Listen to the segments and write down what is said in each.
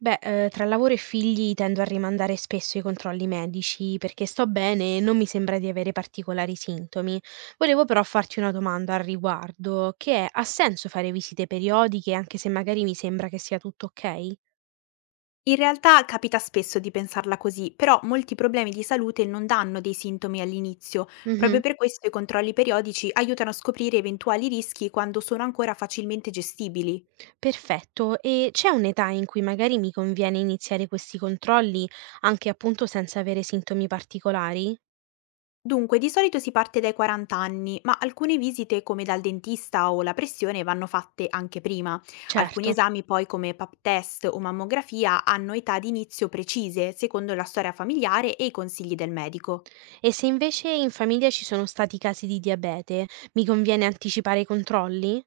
Beh, tra lavoro e figli tendo a rimandare spesso i controlli medici perché sto bene e non mi sembra di avere particolari sintomi. Volevo però farti una domanda al riguardo, che è, ha senso fare visite periodiche anche se magari mi sembra che sia tutto ok? In realtà capita spesso di pensarla così, però molti problemi di salute non danno dei sintomi all'inizio. Mh-mh, Proprio per questo i controlli periodici aiutano a scoprire eventuali rischi quando sono ancora facilmente gestibili. perfetto. E c'è un'età in cui magari mi conviene iniziare questi controlli anche appunto senza avere sintomi particolari? Dunque, di solito si parte dai 40 anni, ma alcune visite come dal dentista o la pressione vanno fatte anche prima. Alcuni Certo. esami poi come pap test o mammografia hanno età di inizio precise, secondo la storia familiare e i consigli del medico. E se invece in famiglia ci sono stati casi di diabete, mi conviene anticipare i controlli?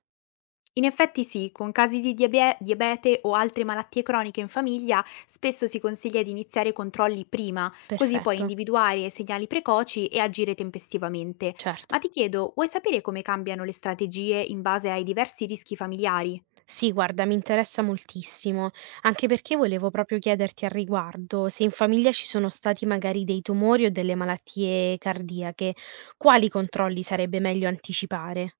In effetti sì, con casi di diabete o altre malattie croniche in famiglia spesso si consiglia di iniziare i controlli prima, così puoi Perfetto, individuare segnali precoci e agire tempestivamente. certo. Ma ti chiedo, vuoi sapere come cambiano le strategie in base ai diversi rischi familiari? Sì, guarda, mi interessa moltissimo, anche perché volevo proprio chiederti al riguardo se in famiglia ci sono stati magari dei tumori o delle malattie cardiache, quali controlli sarebbe meglio anticipare?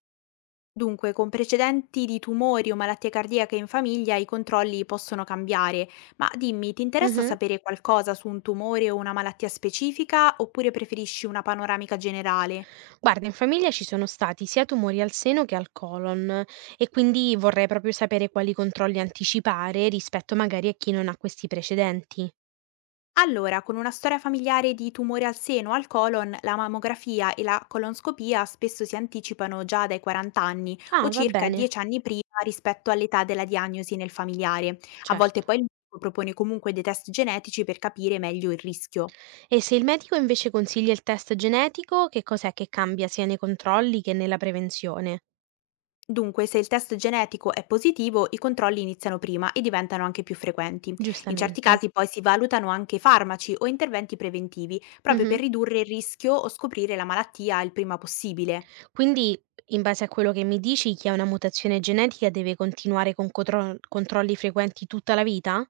Dunque, con precedenti di tumori o malattie cardiache in famiglia i controlli possono cambiare, ma dimmi, ti interessa Mhm. sapere qualcosa su un tumore o una malattia specifica oppure preferisci una panoramica generale? Guarda, in famiglia ci sono stati sia tumori al seno che al colon e quindi vorrei proprio sapere quali controlli anticipare rispetto magari a chi non ha questi precedenti. Allora, con una storia familiare di tumore al seno o al colon, la mammografia e la colonscopia spesso si anticipano già dai 40 anni o Ah, va circa bene, 10 anni prima rispetto all'età della diagnosi nel familiare. A certo. volte poi il medico propone comunque dei test genetici per capire meglio il rischio. E se il medico invece consiglia il test genetico, che cos'è che cambia sia nei controlli che nella prevenzione? Dunque, se il test genetico è positivo, i controlli iniziano prima e diventano anche più frequenti. In certi Giustamente. casi poi si valutano anche farmaci o interventi preventivi, proprio Mhm. per ridurre il rischio o scoprire la malattia il prima possibile. Quindi, in base a quello che mi dici, chi ha una mutazione genetica deve continuare con controlli frequenti tutta la vita?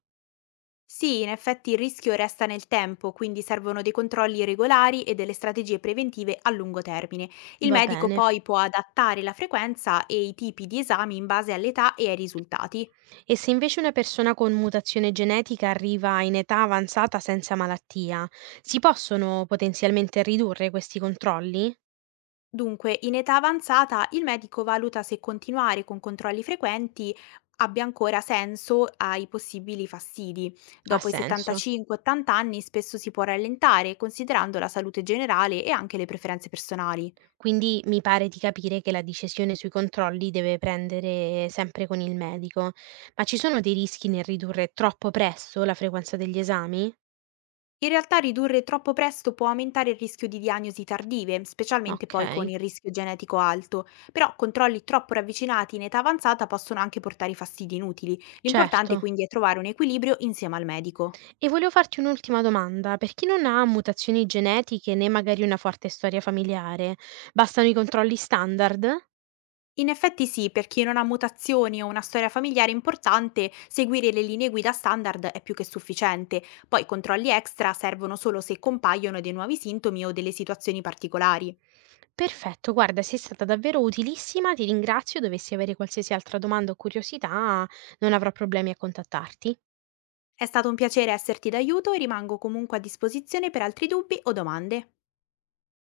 Sì, in effetti il rischio resta nel tempo, quindi servono dei controlli regolari e delle strategie preventive a lungo termine. Il Va medico bene. poi può adattare la frequenza e i tipi di esami in base all'età e ai risultati. E se invece una persona con mutazione genetica arriva in età avanzata senza malattia, si possono potenzialmente ridurre questi controlli? Dunque, in età avanzata il medico valuta se continuare con controlli frequenti abbia ancora senso ai possibili fastidi. Ha Dopo i senso. 75-80 anni spesso si può rallentare, considerando la salute generale e anche le preferenze personali. Quindi mi pare di capire che la decisione sui controlli deve prendere sempre con il medico, ma ci sono dei rischi nel ridurre troppo presto la frequenza degli esami? In realtà ridurre troppo presto può aumentare il rischio di diagnosi tardive, specialmente Ok, poi con il rischio genetico alto, però controlli troppo ravvicinati in età avanzata possono anche portare fastidi inutili. L'importante certo. quindi è trovare un equilibrio insieme al medico. E volevo farti un'ultima domanda, per chi non ha mutazioni genetiche né magari una forte storia familiare, bastano i controlli standard? In effetti sì, per chi non ha mutazioni o una storia familiare importante, seguire le linee guida standard è più che sufficiente. Poi i controlli extra servono solo se compaiono dei nuovi sintomi o delle situazioni particolari. Perfetto, guarda, sei stata davvero utilissima, ti ringrazio, dovessi avere qualsiasi altra domanda o curiosità, non avrò problemi a contattarti. È stato un piacere esserti d'aiuto e rimango comunque a disposizione per altri dubbi o domande.